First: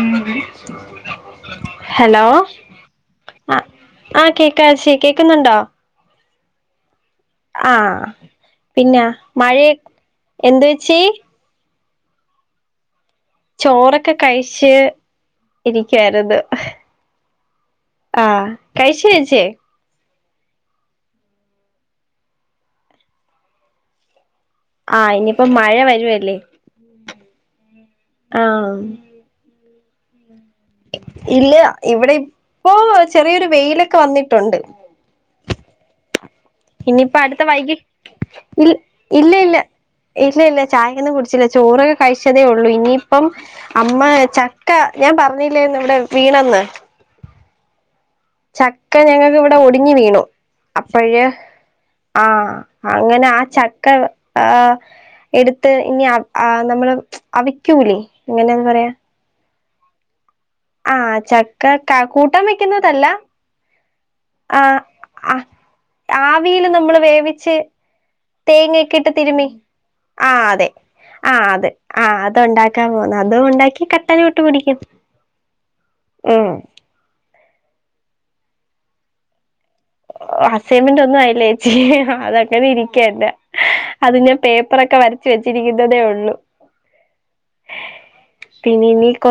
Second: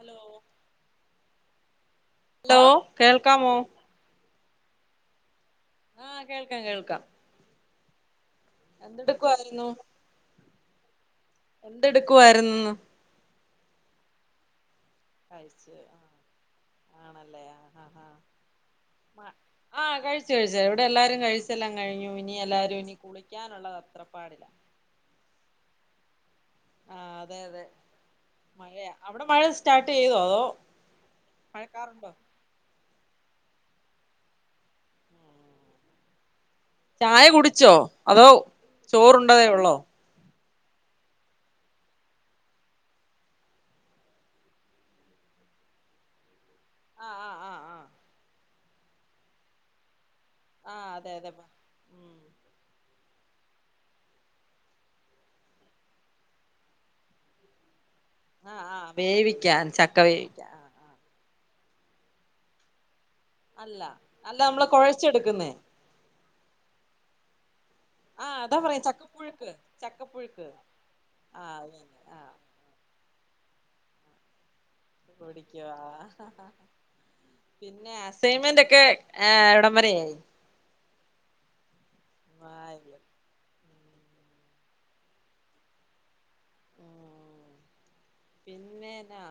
Hello hello hello കേൾക്കാമോ അ ആഹ് കേക്കാം പക്ഷെ കേക്കുന്നുണ്ടോ? ആഹ് കേൾക്കാം കേൾക്കാം. ആഹ് പിന്നാ എന്തെടുക്കുവായിരുന്നു മഴേ എന്തേച്ചി? എന്തെടുക്കുവായിരുന്നുന്ന്? ചോറൊക്കെ കഴ്‌ച്ച് കഴിച്ച് ആഹ് ആണല്ലേ ആഹ് ആഹ് കഴിച്ച് മ കഴിച്ച് ആഹ് കഴിച്ചു കഴിച്ച് ഇവിടെ എല്ലാരും കഴിച്ചെല്ലാം കഴിഞ്ഞു ഇനി എല്ലാരും ഇനി കുളിക്കാനുള്ളത് തത്ര പാടില ആഹ് ഇനിയിപ്പോ മഴ വരുവല്ലേ ആഹ് അതെ അതെ ആ മഴയ അവിടെ മഴ സ്റ്റാർട്ട് ചെയ്തോ അതോ ഇല്ല മഴക്കാറുണ്ടോ ഇവിടെ ഇപ്പോ ചെറിയൊരു വെയിലൊക്കെ വന്നിട്ടുണ്ട് ഇനിയിപ്പ ചായ അടുത്ത കുടിച്ചോ വൈകിട്ട് അതോ ഇ ഇല്ല ചോറുണ്ടതേ ഇല്ല ഉള്ളോ ഇല്ല ഇല്ല ചായയൊന്നും കുടിച്ചില്ല ചോറൊക്കെ കഴിച്ചതേ ഉള്ളൂ ഇനിയിപ്പം അമ്മ ചക്ക ഞാൻ പറഞ്ഞില്ലേന്ന് ഇവിടെ വീണന്ന് ആഹ് ആഹ് ആഹ് ആഹ് ചക്ക ഞങ്ങൾക്ക് ഇവിടെ ഒടിഞ്ഞ് വീണു ആഹ് അതെ അപ്പഴേ അതെ ഉം ആഹ് അങ്ങനെ ആ ചക്ക ആഹ് എടുത്ത് ഇനി ആ നമ്മള് അവക്കൂലേ ആഹ് ആഹ് വേവിക്കാൻ ചക്ക വേവിക്കൻ ആഹ് ചക്ക കൂട്ടാൻ വെക്കുന്നതല്ല അല്ല അല്ല ആ നമ്മള് ആ കൊഴച്ചെടുക്കുന്നേ ആവിൽ നമ്മള് വേവിച്ച് ആഹ് അതാ തേങ്ങ പറയാ ഒക്കെ ഇട്ട് തിരുമി ചക്കപ്പുഴുക്ക് ആഹ് ചക്കപ്പുഴുക്ക് അതെ ആഹ് അതെ ആഹ് അത്ണ്ടാക്കി ക്കാൻ പോവാ അതും ഉണ്ടാക്കി കട്ടനിട്ട് കുടിക്കും കുടിക്കും ഉം ആഹ് പിന്നെ അസൈൻമെന്റ് ഒക്കെ ആഹ് എവിടം വരയായി അസൈൻമെന്റ് ഒന്നും ആയില്ല ചേച്ചി അതങ്ങനെ ആഹ് ഇരിക്കന്റെ അത് ഞാൻ പേപ്പറൊക്കെ വരച്ച് വെച്ചിരിക്കുന്നതേ ഉള്ളു പിന്നേന്നാ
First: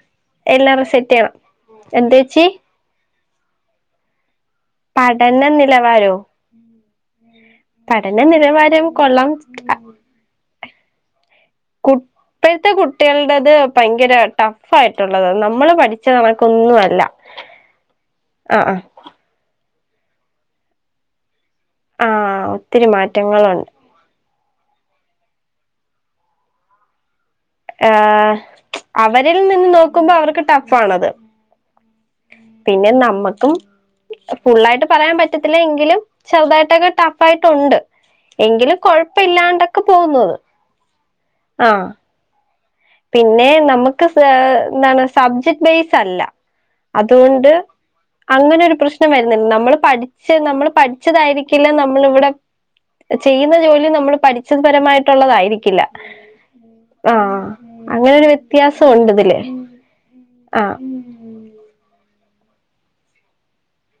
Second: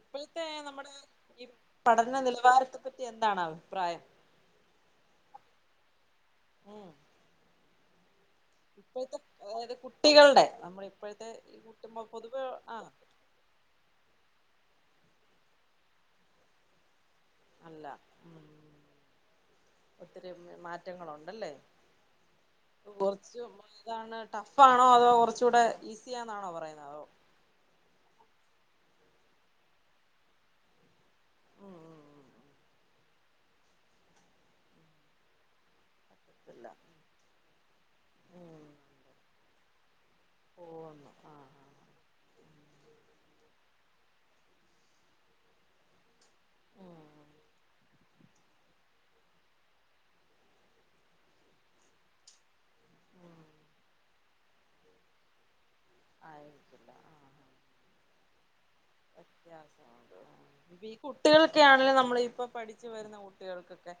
ഇപ്പോഴത്തെ എല്ലാം നമ്മുടെ റിസെറ്റ് ചെയ്യണം ഈ പഠന എന്തേച്ചി നിലവാരത്തി പറ്റി എന്താണ് അഭിപ്രായം പഠന നിലവാരോ ഉം പഠന നിലവാരം ഇപ്പോഴത്തെ കൊള്ളാം അതായത് കുട്ടികളുടെ നമ്മളെ ഇപ്പോഴത്തെ കു കുട്ടുമ്പോ പൊതുവെ ഇപ്പഴത്തെ ആഹ് കുട്ടികളടത് ഭയങ്കര ടഫ് ആയിട്ടുള്ളതാ നമ്മള് പഠിച്ചത് നമക്ക്ന്നുമല്ല അല്ല ഉം ഒത്തിരി മാറ്റങ്ങളുണ്ടല്ലേ ആ ഒത്തിരി [unintelligible] മാറ്റങ്ങളുണ്ട് എന്താണ് ടഫാണോ അതോ കുറച്ചുകൂടെ ഈസിയാന്നാണോ പറയുന്നത് അതോ ആഹ് അവരിൽ നിന്ന് നോക്കുമ്പോ അവർക്ക് ടഫ് ആണത് ഉം ഉം ഉം പിന്നെ നമ്മുക്കും ഫുള്ളായിട്ട് പറയാൻ പറ്റത്തില്ല എങ്കിലും പറ്റത്തില്ല ചെറുതായിട്ടൊക്കെ ടഫ് ടഫായിട്ടുണ്ട് ഉം എങ്കിലും കൊഴപ്പ ഇല്ലാണ്ടൊക്കെ പോകുന്നത് ആഹ് പിന്നെ നമുക്ക് എന്താണ് സബ്ജക്ട് ബേസ് അല്ല ഉം അതുകൊണ്ട് അങ്ങനെ ഒരു പ്രശ്നം വരുന്നുണ്ട് നമ്മള് പഠിച്ച നമ്മൾ പഠിച്ചതായിരിക്കില്ല നമ്മളിവിടെ ഉം ചെയ്യുന്ന ജോലി നമ്മള് പഠിച്ചപരമായിട്ടുള്ളതായിരിക്കില്ല ആഹ് അങ്ങനെരു വ്യത്യാസം ഉണ്ട് ഇതില് ആഹ് കുട്ടികൾക്കൊണെങ്കലും നമ്മളെ ഇപ്പോ പഠിച്ചു വരുന്ന കുട്ടികൾക്കൊക്കെ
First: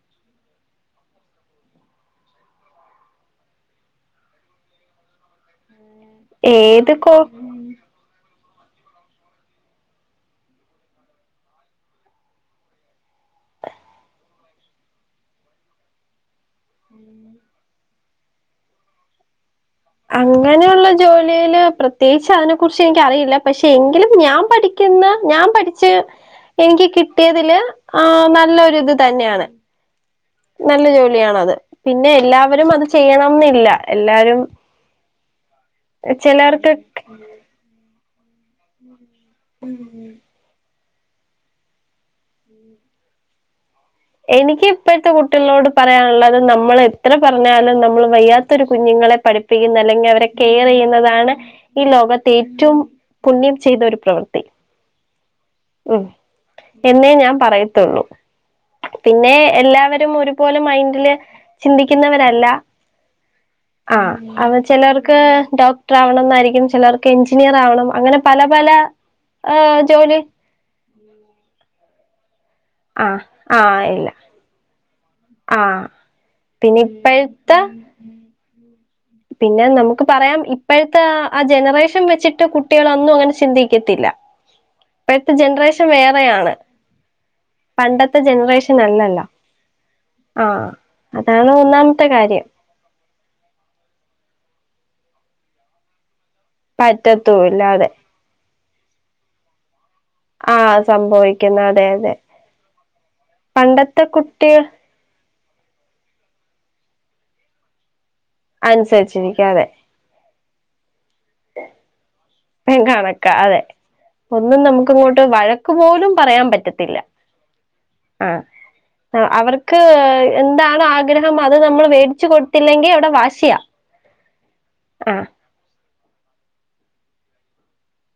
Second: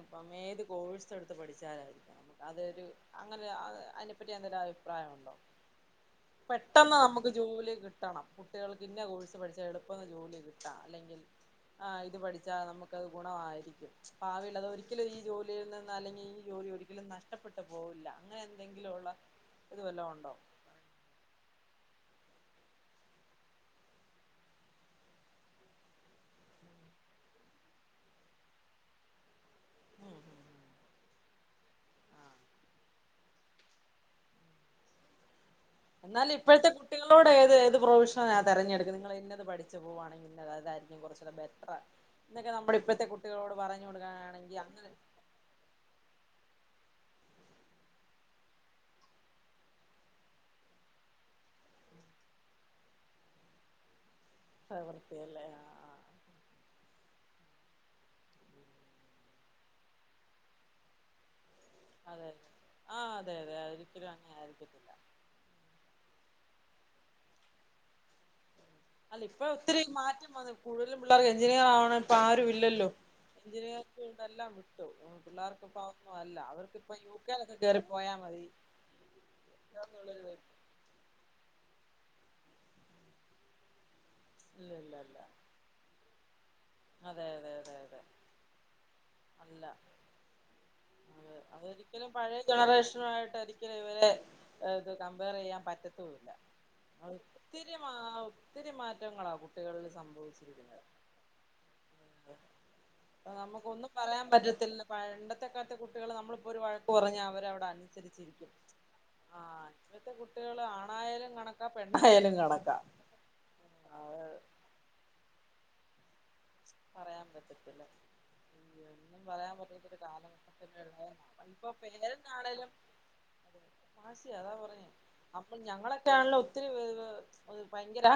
ഇപ്പം ഏത് കോഴ്‌സ് എടുത്ത് പഠിച്ചാലാ അതൊരു അങ്ങനെ അതിനെപ്പറ്റി എന്തൊരു അഭിപ്രായം ഉണ്ടോ ഏത് പെട്ടെന്ന് കോ നമുക്ക് ജോലി കിട്ടണം കുട്ടികൾക്ക് ഇന്നെ കോഴ്സ് പഠിച്ചാ എളുപ്പം ജോലി കിട്ടാ അല്ലെങ്കിൽ ആഹ് ഇത് പഠിച്ചാൽ നമുക്കത് ഗുണമായിരിക്കും ഭാവില്ലത് ഒരിക്കലും ഈ ജോലിയിൽ നിന്ന് അല്ലെങ്കിൽ ഈ ജോലി ഒ രിക്കലും നഷ്ടപ്പെട്ട് പോകില്ല അങ്ങനെ എന്തെങ്കിലും ഉള്ള [inaudible] ഇത് വല്ലതും ഉണ്ടോ അങ്ങനെയുള്ള ജോലിൽ പ്രത്യേകിച്ച് അതിനെ കുറിച്ച് എനിക്കറിയില്ല പക്ഷെ എങ്കിലും ഞാൻ പഠി ഠിക്കുന്ന ഞാൻ പഠിച്ച് എനിക്ക് കിട്ടിയതില് ആ നല്ലൊരു ഇത് തന്നെയാണ്. ഉം ഉം ഉം നല്ല ജോലിയാണത്. പിന്നെ ആഹ് എല്ലാവരും അത് ചെയ്യണംന്നില്ല എല്ലാരും. [inaudible] എന്നാൽ ഇപ്പോഴത്തെ ചിലർക്ക് കുട്ടികളോട് ഏത് ഏത് പ്രൊവിഷനലാ തെരഞ്ഞെടുക്കുന്നത് നിങ്ങൾ ഇന്നത് പഠിച്ച്പോവുകവാങ്കിൽ. അതായിരിക്കും കുറച്ചൂടെ ബെറ്റർ എന്നൊക്കെ നമ്മുടെ ഇപ്പഴത്തെ കുട്ടികളോട് പറ. എനിക്ക് ഇപ്പോഴത്തെ കു ട്ടികളോട് പറയാനുള്ളത് നമ്മൾ എത്ര പറഞ്ഞാലും നമ്മൾ വയ്യാത്തൊരു കുഞ്ഞുങ്ങളെ പഠിപ്പി പ്പിക്കുന്നത് അല്ലെങ്കിൽ അവരെ കെയർ ചെയ്യുന്നതാണ്. ഈ ലോകത്ത് ഏറ്റവും പുണ്യം ചെയ്ത ഒരു പ്രവൃത്തി. പ്രവൃത്തിയല്ലേ ആഹ്. ആഹ് ഉംഹ് എന്നേ ഞാൻ പറയത്തുള്ളൂ. പിന്നെ എല്ലാവരും ഒരുപോലെ മൈന്ഡില്. അതെ അതെ ചിന്തിക്കുന്നവരല്ല ആ അതെ അതെ ഒരിക്കലും ആഹ് അങ്ങനെ അവ ആയിരിക്കത്തില്ല ചെലവർക്ക് ഡോ ക്ടർ ആവണം എന്നായിരിക്കും ചെലർക്ക് എഞ്ചിനീയർ ആവണം അങ്ങനെ പല പല. അല്ല ഇപ്പ ഏഹ് ഒത്തിരി ജോലി മാറ്റം വന്നു കൂടുതലും പിള്ളേർക്ക് എഞ്ചിനീയർ ആവണ പ്പൊ ആരും ഇല്ലല്ലോ. ആഹ് ആഹ് ഇല്ല പിള്ളേർക്കിപ്പ ആഹ് അതൊന്നും അല്ല പിന്നെ അവർക്കിപ്പം യു കെ ലങ്ങ് ഇപ്പോഴത്തെ കേറി പോയാ മതി. പിന്നെ നമുക്ക് എന്നുള്ളൊരു വൈ പറയാം. ഇപ്പഴത്തെ ആഹ് ജനറേഷൻ വെച്ചിട്ട് കുട്ടികൾ അന്നും അങ്ങനെ ചിന്തിക്കത്തില്ല. ഇല്ല ഇല്ല ഇല്ല ഇപ്പഴത്തെ ജനറേഷൻ വേറെയാണ്. അതെ അതെ അതെ അതെ പണ്ടത്തെ ജനറേഷൻ അല്ലല്ല ആഹ് അതേ അതാണ് ഒന്നാമത്തെ അതൊരിക്കലും പഴയ കാര്യം ജനറേഷനു ആയിട്ട് എനി. ക്ക് ഇവരെ ഇത് കമ്പയർ ചെയ്യാൻ പറ്റത്തല്ല പറ്റത്തൂല്ല ഒത്തിരി അതെ മാ. ഒത്തിരി മാറ്റങ്ങളാണ് കുട്ടികളിൽ സംഭവി. ആഹ് സംഭവിക്കുന്നു അതെ അതെ പണ്ടത്തെ കുട്ടി. പണ്ടത്തക്കാലത്തെ കുട്ടികൾ നമ്മളിപ്പോൾ ഒരു വഴക്ക് പറഞ്ഞാൽ അവര് അവിടെ അനുസരിച്ചിരിക്കും. അനുസരിച്ചിരിക്കും അതെ. ഇപ്പത്തെ കുട്ടികൾ ആണായാലും ക. കണക്ക അതെ അത് ഒന്നും നമുക്ക് ഇങ്ങോട്ട് വഴ. ക്ക് പോലും പറയാൻ പറ്റി. പറയാൻ പറ്റത്തില്ല. ഒുന്നും പറയാൻ അവർക്ക് പറ്റത്ത ഒരു എന്താണ് കാലഘട്ടത്തിലുള്ളവ ആഗ്രഹം അത് ഇപ്പോ നമ്മൾ വേടിച്ചു പേരന്റാണേലും. കൊടുത്തില്ലെങ്കി അവിടെ വാശിയാ വാശിയ അതാ പറഞ്ഞെ ആ അപ്പൾ ഞങ്ങളൊക്കെയാണല്ലോ ഒത്തിരി വേദ. അത് ഭയങ്കര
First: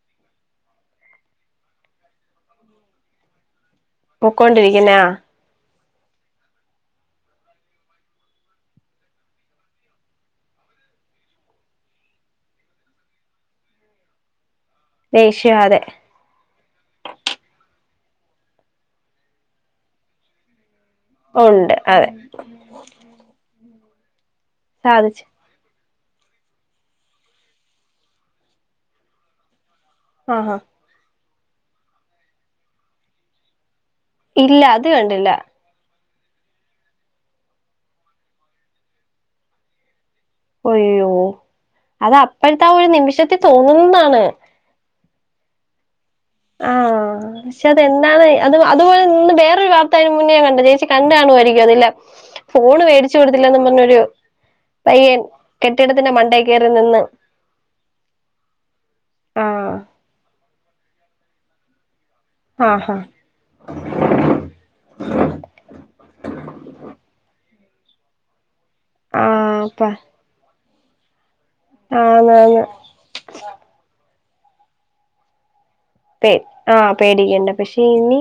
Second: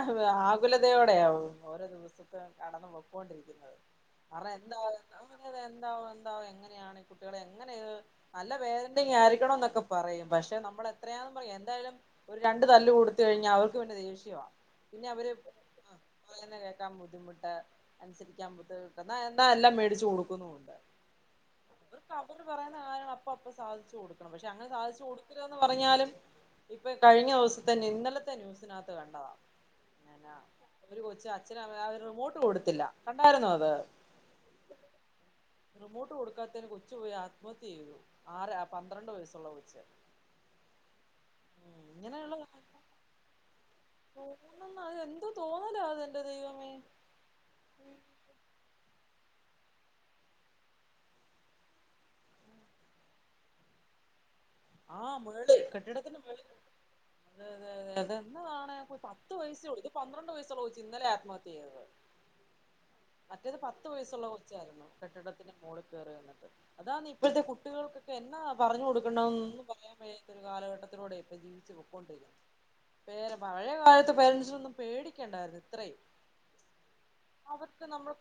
ആകുലതയോടെയാവും ഓരോ ദിവസത്തേം കടന്നു പോക്ക്. ക്കോണ്ടിരിക്കുന്നത് കാരണം എന്ത പൊക്കൊണ്ടിരിക്കുന്ന ആ [inaudible] എന്താവും എന്താവും എങ്ങനെയാണ് കുട്ടികളെ എങ്ങനെ. നല്ല പേരന്റിങ്ങ് ആയിരിക്കണം ന്നൊക്കെ പറയും പക്ഷെ നമ്മൾ എത്രയാണെന്ന് പറഞ്ഞ് എന്തായാലും ഒരു രണ്ടു തല്ല് കൊടുത്ത് കഴിഞ്ഞാൽ അവർക്ക് പിന്നെ ദേഷ്യവ പിന്നെ അവര്ന് ദേഷ്യം അതെ [inaudible] കേൾക്കാൻ ബുദ്ധിമുട്ട്. അനുസരിക്കാൻ ബുദ്ധിമുട്ട് എന്താ എല്ലാം മേടിച്ച് കൊടുക്കുന്നുണ്ട്. ഉണ്ട് അതെ. പറയുന്ന ആഗ്രഹം അപ്പൊ അപ്പ സാധിച്ച് കൊടുക്കണം പക്ഷെ അങ്ങനെ സാധിച്ചു കൊടുക. ടുക്കന്ന് പറഞ്ഞാലും ഇപ്പൊ കഴിഞ്ഞ ദിവസത്തെന്ന ഇന്നലത്തെ ന്യൂസിനകത്ത് കണ്ടതാ എന്നാ ആഹാ ഒര് കൊച്ച് അച്ഛന അവര് റിമോട്ട് കൊടുത്തില്ല കണ്ടായിരുന്നോ അത്. ഇല്ല അത് കണ്ടില്ല റിമോട്ട് കൊടുക്കാത്തതിന് കൊച്ചു പോയി ആത്മഹത്യ ചെയ്തുആരാ പന്ത്രണ്ട് വയസ്സുള്ള കൊച്ച്. അയ്യോ ഉം അത് ഇങ്ങനെയുള്ള അപ്പോഴത്തൊ ഒരു നിമിഷത്തിൽ തോന്നുന്നാണ് എന്തുന്നാ അത് എന്തു തോന്നല അത് എന്റെ ആ ദൈവമേ. പക്ഷെ അതെന്താണ് അത് അതുപോലെ ന്ന് വേറൊരു വാർത്ത അതിന് മുന്നേ ഞാൻ കണ്ട് ചേച്ചി കണ്ടു കാണുകാരിക്കും അത് ല്ലേ ഫോണ് വേടിച്ചു കൊടുത്തില്ലന്ന് പറഞ്ഞൊരു ആ പയ്യൻ മേള് കെട്ടിടത്തിന്റെ മണ്ടയ മേള് കേറി നിന്ന് അതെ അതെ അതെ എന്നതാണ് ഒരു അതെ അതെപത്ത് വയസ്സുള്ളൂ ആഹ് ഇത് പന്ത്രണ്ട് വയസ്സുള്ള കൊച്ച് ഇന്നലെ ആത്മഹത്യ ചെയ്തതാ ആഹ് ഹാ മറ്റേത് പത്ത് വയസ്സുള്ള കൊച്ചായിരുന്നു കെട്ടിടത്തിന് മോളിൽ കേറി നിന്നത അതാന്ന് ഇപ്പോഴത്തെ കുട്ടികൾക്കൊക്കെ എന്നാ പറഞ്ഞു കൊടു ആഹ് ഇപ്പൊന്നും അപ്പ പറയാന്മയ്യാത്ത ഒരു കാലഘട്ടത്തിലൂടെ ഇപ്പ ജീവിച്ചു പോക്കൊണ്ടിരിക്കുന്ന ആന്നാന്ന് പേര പഴയ കാലത്ത് പേരൻസിനൊന്നും പേടിക്കേണ്ടായിരുന്നു ഇത്രയും പേ ആഹ് പേടിക്കണ്ട പക്ഷേ ഇനി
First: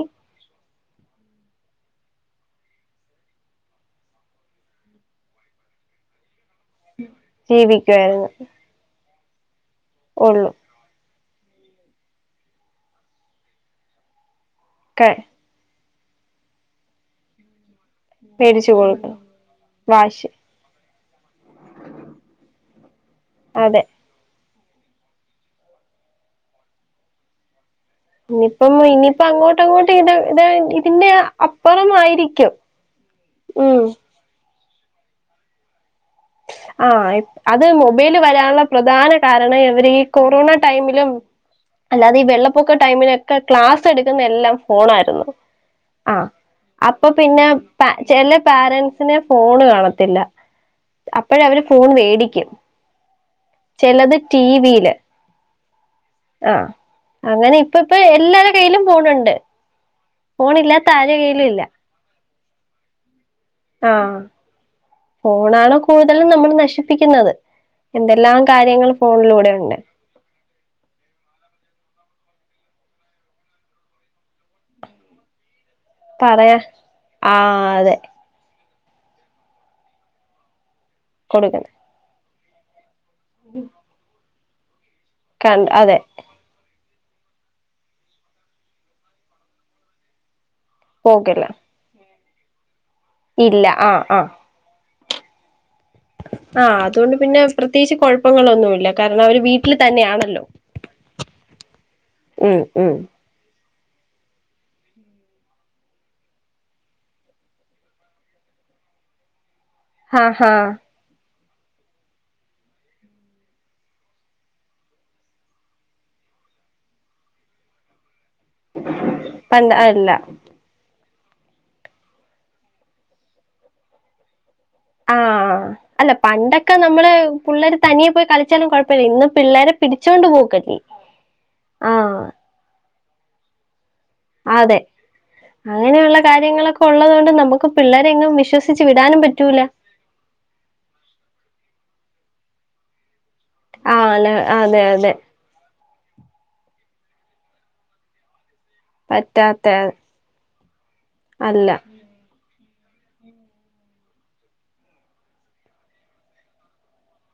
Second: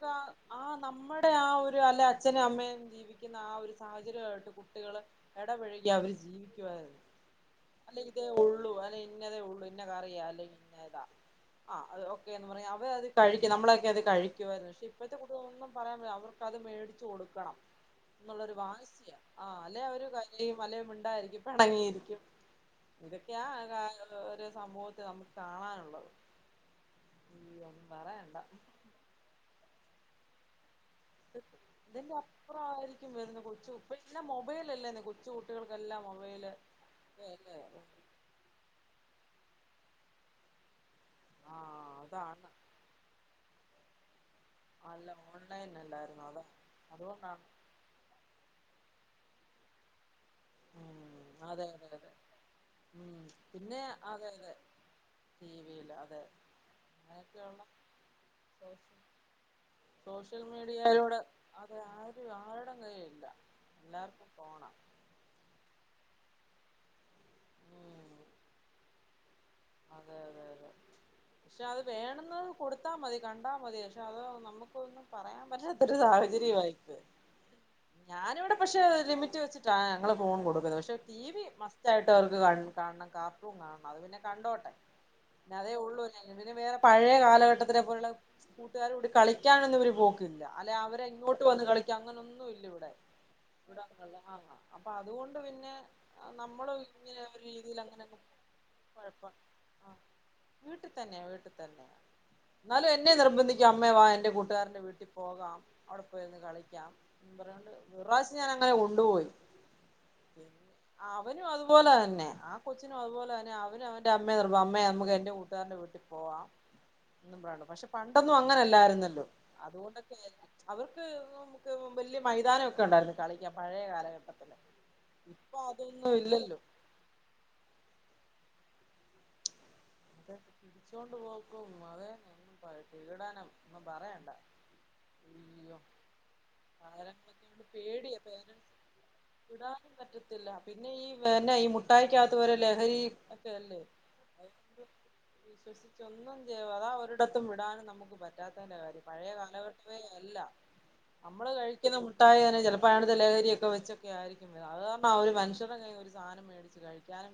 ആഹ് നമ്മുടെ ആ ഒരു അല്ല അച്ഛനും അമ്മയും ജീവി ജീവിക്കുന്ന ആ ഒരു സാഹചര്യമായിട്ട് കുട്ടികള് ഇടപഴകി അവര് ജീവി ക്കുവായിരുന്നു അല്ലെ ഇതേ ജീവിക്കുവായിരുന്നു ഉള്ളു അല്ലെ ഇന്നതേ ഒള്ളു ഇന്ന കറിയാ ഉള്ളു അല്ലെങ്കി അത ആഹ് അത് ഓക്കേന്ന് പറയാ അവ അത് കഴിക്കും നമ്മളൊക്കെ അത് കഴിക്കുവായിരുന്ന് ക്കെ ഇപ്പഴത്തെ കുട്ടികളൊന്നും പറയാൻല്ല അവർക്കത് മേടിച്ച് കൊടുക്കണം എന്നുള്ളൊരു മേടിച്ചു വാഷ്യ കൊടുക്കണം ആ അല്ലെ അവര് വാശി കരയും അല്ലെ മിണ്ടാതിരിക്കും പെണങ്ങിരിക്കും ഇതൊക്കെയാ ക അതെ ഒരു സമൂഹത്തി നമുക്ക് കാണാനുള്ളത് യ്യോ ഒന്നും പറ ഇനിയിപ്പം ഇനിയിപ്പ അങ്ങോട്ട് അങ്ങോട്ട് ഇത ഇതന്റ ഇതിന്റെ അപ്പുറായിരിക്കും വരുന്ന കൊച്ചു ഉം ഉപ്പയ് എന്നാ മൊബൈല അല്ലേനെ കൊച്ചുകുട്ടികൾക്കെല്ലാം മൊബൈല് ആ അല്ലേ അത് മൊബൈല് വരാനുള്ള പ്രധാന കാരണ അവര് ഈ കൊറോണ ടൈമിലും ആഹ് അല്ലാതെ ഈ അതാണ് വെള്ളപ്പൊക്ക ടൈമിനൊക്കെ ക്ലാസ് എടുക്കുന്ന എല്ലാം ആഹ് അല്ല ഫോണായിരുന്നു ഓൺലൈൻ അല്ലായിരുന്നോ ആഹ് അതോ അപ്പൊ അതുകൊണ്ടാണ് പിന്നെ പ ചെല പാരനൻസിന് ഫോണ് കാണത്തില്ല ഉം അപ്പഴ അവര് അതെ ഫോൺ അതെ അതെ വേടിക്കും ഉം പിന്നെ ചെലത് അതെ അതെ ടിവിയില് ടി വിയില് അതെ ആഹ് അങ്ങനെ അങ്ങനെയൊക്കെയുള്ള ഇപ്പ ഇപ്പ എല്ലാര കയ്യിലും സോഷ്യൽ ഫോണുണ്ട് സോഷ്യൽ ഫോണില്ലാത്ത ആരെ മീഡിയയിലൂടെ കയ്യിലും ഇല്ല അത് ആ ഇപ്പൊ ആരടെ കയ്യിൽ ഇല്ല ആഹ് എല്ലാവർക്കും ഫോണ ഫോണാണ് കൂടുതലും നമ്മളെ നശിപ്പിക്കുന്നത് ഉം എന്തെല്ലാം കാര്യങ്ങൾ ഫോണിലൂടെ ഉണ്ട് [inaudible] അതെ അതെ അതെ പക്ഷെ അത് വേണെന്നത് കൊടുത്താ മതി കണ്ടാ മതി പക്ഷെ അത് നമുക്കൊന്നും പറയാൻ പറ്റാത്ത ത്ത ഒരു പറയാ സാഹചര്യാ ഇത് ആഹ് അതെ ഞാന് ഇവടെ പക്ഷേ ലിമിറ്റ് വെച്ചിട്ടാണ് ഞങ്ങള് ഫോൺ കൊടുക്കുന്നത് പക്ഷേ ടി വി കൊടുക്കുന്നു മസ്റ്റ് ആയിട്ട് അവർക്ക് കാണണം കാർട്ടൂൺ കാണണം അത് പിന്നെ കണ്ടോട്ടെ ക പിന്നെ അതേ അതെ ഉള്ളൂ അയ്ന ഇവര് വേറെ പഴയ കാലഘട്ടത്തിലെ പോലുള്ള കൂട്ടുകാരൂടി കളിക്കാനൊന്നും ഇവര് പോക്കില്ല അല്ലെ അവരെ ഇങ്ങോട്ട് പോകില്ല വന്ന് കളിക്കാ അങ്ങനൊന്നും ഇല്ല ഇവിടെ ഇല്ല ഇവിടെ ആഹ് ആഹ് ആ അപ്പൊ അതുകൊണ്ട് പിന്നെ നമ്മള് ആഹ് അതുകൊണ്ട് ഇങ്ങനെ ഒരു പിന്നെ രീതിയിൽ പ്രത്യേകിച്ച് അങ്ങനെ കുഴപ്പങ്ങളൊന്നുമില്ല കാരണം കുഴപ്പ അവര് വീട്ടില് ആ തന്നെയാണല്ലോ വീട്ടിൽ തന്നെയ ഉം ഉം ഇപ്പ നിർബന്ധിക്കും അമ്മേ വാ എന്റെ കൂട്ടുകാരന്റെ വീട്ടിൽ പോകാം അവിടെ പോയിന്ന് കളിക്കാം എന്ന് പറയണ്ട് ഇറാശ്യം അങ്ങനെ കൊണ്ടുപോയി ആഹ് ആഹ് അവനും അതുപോലെ തന്നെ ആ കൊച്ചിനു അതുപോലെ തന്നെ ആ അവന് അവൻ്റെ അമ്മയെ നിർബ അമ്മേ നമുക്ക് എൻ്റെ കൂട്ടുകാരന്റെ വീട്ടിപോവാം എന്നും പറഞ്ഞ് പക്ഷെ പണ്ടൊന്നും അങ്ങനെല്ലാരുന്നല്ലോ പണ്ട് അല്ല അതുകൊണ്ടൊക്കെ ആയിരി അവർക്ക് നമുക്ക് വലിയ മൈതാനൊക്കെ ഉണ്ടായിരുന്നു കളിക്കാൻ പഴയ കാലഘട്ടത്തില് ഇപ്പൊ ആഹ് അതൊന്നു അല്ല ഇല്ലല്ലോ പണ്ടൊക്കെ നമ്മള് പുള്ളേര് തനിയെ പോയി കളിച്ചാലും കുഴപ്പമില്ല ഇന്ന് പിള്ളേര് പിടിച്ചോണ്ട് അത് പോക്കല്ലെ ആഹ് ഇപ്പ പീഡനം ഒന്നും പറയണ്ട അതെ അയ്യോ അങ്ങനെയുള്ള കാര്യങ്ങളൊക്കെ, പ്പൊ ഉള്ളതുകൊണ്ട് കാലങ്ങളൊക്കെ നമുക്ക് പേടിയാ പിള്ളേരെങ്ങും പേരൻസ് വിശ്വസിച്ച് വിടാനും പറ്റൂല, വിടാനും പറ്റത്തില്ല, പിന്നെ ഈ പിന്നെ ഈ മുട്ടായിക്കാകത്ത വരെ ലഹരി, ല്ലെ, ആഹ് അല്ല അല്ലെ അതെ അതെ വിശ്വസിച്ച ഒന്നും ചെയ്യ അതാ ഒരിടത്തും വിടാനും നമുക്ക് പറ്റാത്തന്റെ കാര്യം പഴയ പറ്റാത്ത കാലഘട്ട അല്ല, നമ്മള് അല്ല കഴിക്കുന്ന മു ട്ടായെനെ ചിലപ്പോഴാണ് ലഹരിയൊക്കെ വെച്ചക്ക ആയിരിക്കും അത് കാരണം ഒരു മനുഷ്യടെ കയ്യിന്ന് ഒരു സധനം മേ ടിച്ചു കഴിക്കാനും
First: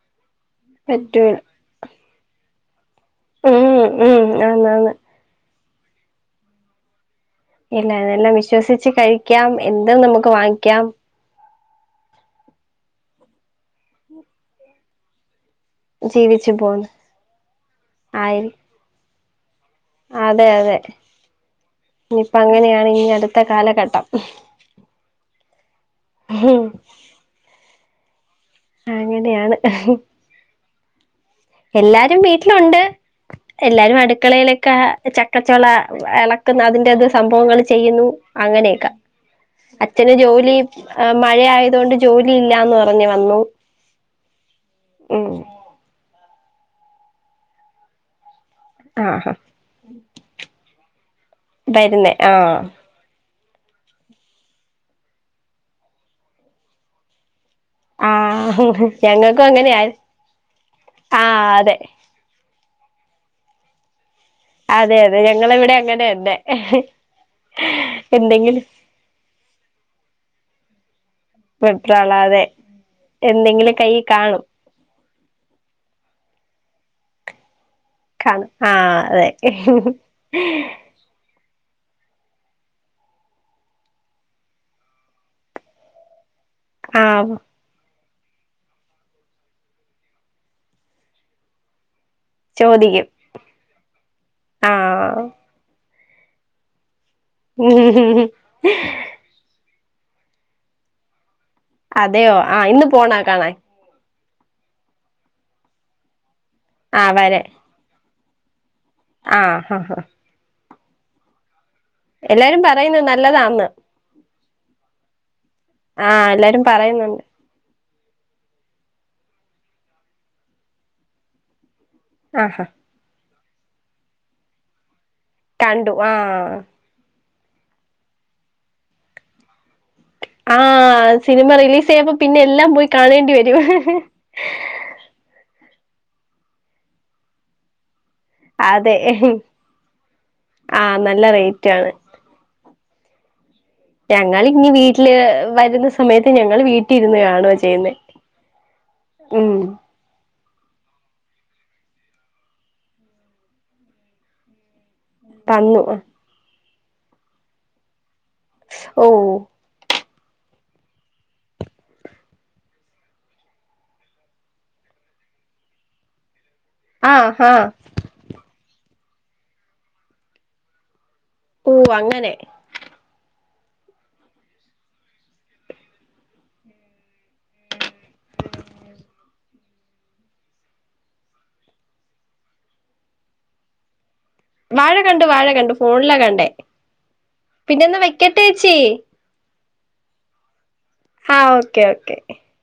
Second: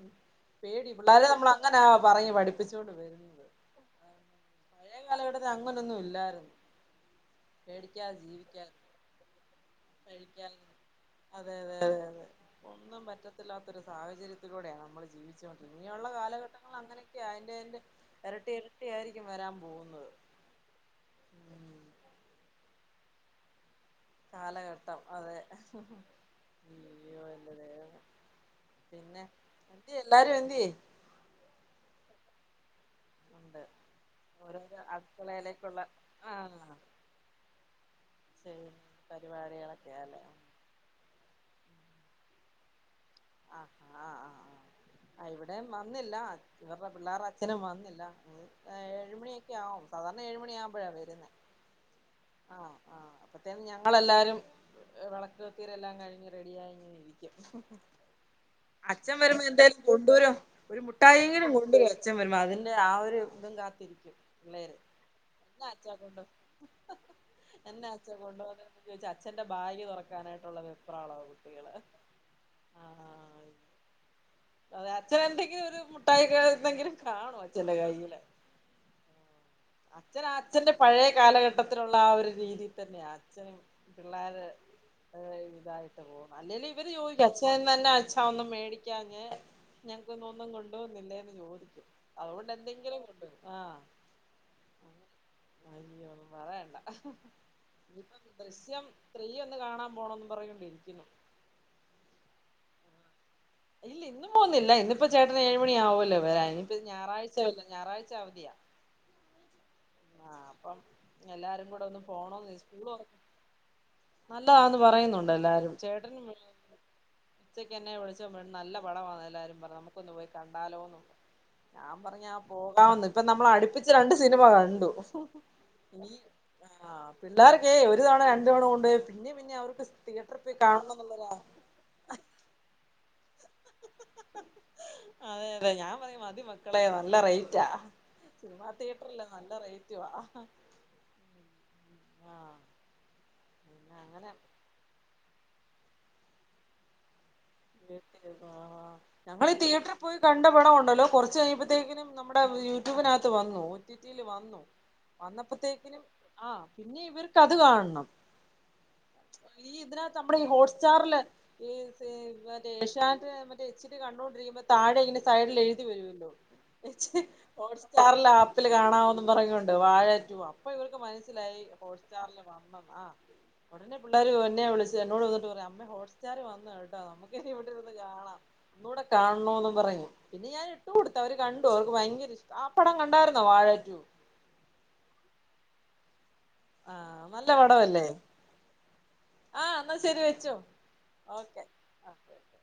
പേടി പിള്ളേരെ പറ്റൂല നമ്മൾ അങ്ങനെ പറഞ്ഞ് പഠിപ്പിച്ചോണ്ട് വരുന്നെ, ഉം ഉം ആന്നന്ന്, അക്കാലഘട്ടത്ത് അങ്ങനൊന്നും ഇല്ലായിരുന്നു, ഇല്ല പേടിക്കാതെ ഇതെല്ലാം ജീവിക്കായിരുന്നു വിശ്വസിച്ച് കഴിക്കാം, എന്തും നമുക്ക് കഴിക്കാൻ വാങ്ങിക്കാം, അതെ അതെ അതെ അതെ ഒന്നും പറ്റത്തില്ലാത്തൊരു സാഹചര്യത്തിലൂടെയാണ് നമ്മൾ ജീവി ഇനിയുള്ള ജീവിച്ചു കാലഘട്ടങ്ങൾ പോന്ന് അങ്ങനെയൊക്കെ അയിന്റെ അയിന്റെ ആയിരി ഇരട്ടി ഇരട്ടി ആയിരിക്കും വരാൻ പോകുന്നത്, അതെ അതെ, ഉം ഇനിയിപ്പ അങ്ങനെയാണ് ഇനി അടുത്ത കാലഘട്ടം, കാലഘട്ടം, അതെ, ഹും അയ്യോ എന്റെ ദൈവമേ പിന്നെ അങ്ങനെയാണ് എന്ത്യെ എല്ലാരും എന്ത്യെ? എല്ലാരും വീട്ടിലുണ്ട്, ഉണ്ട് എല്ലാരും അടുക്കളയിലൊക്കെ ഓരോരോ ചക്കച്ചോള അടുക്കളയിലേക്കുള്ള ഇളക്കുന്ന ആഹ് അതിന്റെത് സംഭവങ്ങൾ ചെയ്യുന്നു, ചെയ്യുന്ന അങ്ങനെയൊക്ക, അച്ഛന് പരിപാടികളൊക്കെയാല്ലേ ജോലി മഴ ആയത് കൊണ്ട് ജോലി ഇല്ലാന്ന് പറ റഞ്ഞു വന്നു, ആഹ് ആഹ് ആഹ് ഉം ആഹ് ഇവിടെയും വന്നില്ല, ഇന്നപ്പം പിള്ളേരു അച്ഛനും വന്നില്ല, ആഹ് ഏഴുമണിക്കെ ആവും സാധാരണ ഏഴുമണിക്കാമ്പോഴാണ് വരുന്നത്, വരുന്നേ, ആഹ് ആഹ് അപ്പത്തേന് ഞങ്ങളെല്ലാരും വിളക്ക്കത്തിരെ എല്ലാം കഴിഞ്ഞ് റെഡിയായി, ഞ്ഞ് ങ്ങെനെരിക്കും, ആഹ് അച്ഛൻ വരുമ്പോ ഞങ്ങൾക്കും എന്തേലും അങ്ങനെയാ കൊണ്ടോരോ ഒരു മുട്ടായെങ്കിലും ആഹ് അതെ കൊണ്ടുവര ച്ചൻ വരുമ്പോ അതിന്റെ ആ ഒരു ഇതും കാത്തിരിക്കും, പിള്ളേര് അതെ അതെ, ഞങ്ങള് ഇവിടെ അങ്ങനെന്നെ, എന്നെ അച്ഛൻ കൊണ്ടുവോന്നെ ചോദിച്ചാ അച്ഛന്റെ ഭാഗ് തുറക്കാനായിട്ടുള്ള വെപ്രാളവുള്ളു, വിപ്രാളാതെ എന്തെങ്കിലും കൈ കാണും, അതെ അച്ഛനന്തെങ്കിലും ഒരു മുട്ടായിക്ക എന്തെങ്കിലും കാണോ അച്ഛന്റെ കയ്യിൽ, കാണും ആഹ് അതെ അച്ഛൻ അച്ഛന്റെ പഴയ കാലഘട്ട പ്പത്തിള്ള ആ ഒരു രീതിയിൽ തന്നെ അച്ഛനും, പിള്ളോര് ഇതായിട്ട് പോണ്, അല്ലെല് ഇവര് ചോദിക്കും ആഹ് അച്ഛൻ, അന്നെ അച്ഛാ ഒന്നും മേടിക്കാഞ്ഞ ഞങ്ങക്ക് ഇന്ന് ഒന്നും കൊണ്ടോന്നില്ലേന്ന് ചോദിക്കു, അതുകൊണ്ട് എന്തെങ്കിലും ചോദിക്കും കൊണ്ടോരും, ആഹ്, അയ്യോ, പറയണ്ട, ഇനിപ്പം ആഹ് ദൃശ്യം ത്രീ ഒന്ന് കാണാൻ പോണന്ന് പറഞ്ഞോണ്ട് ഇരിക്കുന്നു, അതെയോ, ആഹ് ഇന്ന് പോണൊ കാണാൻ? ഇല്ല ഇന്ന് പോകന്നില്ല ഇന്നിപ്പോ ചേട്ടന് ഏഴുമണി ആവുവല്ലോ വരാൻ, ഇനിപ്പ ആ ഞായറാഴ്ചല്ലോ ഞായറാഴ്ച അവധിയാ, ആഹ് ഹ ഹാ, ആഹ് അപ്പം എല്ലാരും കൂടെ ഒന്നു എല്ലാരും പറയുന്നുണ്ട് നല്ലതാണ്ന്ന്, നല്ലതാന്ന് പറയുന്നുണ്ട് എല്ലാരും ആ ചേട്ടനും, എല്ലാരും പറയുന്നുണ്ട് ഉച്ചയ്ക്ക് എന്നെ വിളിച്ചപ്പ നല്ല പടമാണ് എല്ലാവരും പറഞ് നമുക്കൊന്ന് പോയി കണ്ടാലോന്ന്, ഞാൻ പറഞ് ആഹാ പോകാന്ന് ഇപ്പ നമ്മള അടുപ്പിച്ച് രണ്ട് സിനിമ കണ്ടു, കണ്ടു ആഹ്, പിള്ളേർക്കെ ഒരു തവണ രണ്ട് തവണ കൊണ്ടോയി പിന്നേം പിന്നേം അവർക്ക്, തിയേറ്ററിൽ പോയി ആഹ് കാണണംന്നുള്ളൊരാ സിനിമ റിലീസ് ചെയ്യുമ്പോ പിന്നെ എല്ലാം പോയി കാണേണ്ടി വരും, അതെ അതെ, ഞാൻ പറയും മതിമക്കളെ നല്ല റേറ്റാ. സിനിമാ തിയേറ്റർ അല്ലേ നല്ല റേറ്റവാ ആഹ് നല്ല റേറ്റ് ആണ് ആഹ് പിന്നെ അങ്ങനെ ഞങ്ങളിങ് വീട്ടില് വരുന്ന സമയത്ത് ഞങ്ങൾ വീട്ടിരുന്ന് കാണുവാ ചെ വീട്ടിലിരുന്ന് കാണാ ഞങ്ങള് തിയേറ്റർ പോയി കണ്ട പടമുണ്ടല്ലോ കുറച്ച് കഴിയുമ്പഴത്തേക്കും നമ്മടെ യൂട്യൂബിനകത്ത് വന്നു ഒറ്റി യിൽ വന്നു വന്നു വന്നപ്പോത്തേക്കിനും ആഹ് പിന്നെ ഇവർക്ക് അത് കാണണം ഓ ഈ ഇതിനകത്ത് നമ്മുടെ ഈ ഹോട്ട്സ്റ്റാറില് ഈ മറ്റേ ഏശ്യാനെറ് മറ്റേ എച്ചി ടി കണ്ടുകൊണ്ടിരിക്കുമ്പോ താഴെ ഇങ്ങനെ സൈഡിൽ എഴുതി വരുവല്ലോ ആ ആ ഹോട്ട്സ്റ്റാറിൽ ആപ്പിൽ കാണാവും പറങ്ങിയൊണ്ട് വാഴ റ്റു അപ്പൊ ഇവർക്ക് മന സിലായി ഓ ഹോട് അങ്ങനെ സ്റ്റാറില് കാണാ ആഹ് ഉടനെ പിള്ളേർ എന്നെ വിളിച്ചു എന്നോട് വന്നിട്ട് പറയാ അമ്മ ഹോട്ട്സ്റ്റാർ വന്നു കേട്ടാ നമുക്ക് ഇങ്ങനെ ഇവിടെന്ന് കാണാം ഒന്നൂടെ കാണണോന്ന് പറഞ്ഞു പിന്നെ ഞാൻ ഇട്ടു കൊടുത്ത അവര് കണ്ടു അവർക്ക് ഭയങ്കര ഇഷ്ടം ആ പടം കണ്ടായിരുന്നോ വാഴ റ്റു വാഴ കണ്ടു വാഴ കണ്ടു ഫോണിലാ കണ്ടേ ആഹ് നല്ല പിന്നെ ഒന്ന് പടവല്ലേ വെക്കട്ടെ ചേച്ചി ആഹ് ന്നാ ശരി വെച്ചോ ആഹ് okay okay okay okay okay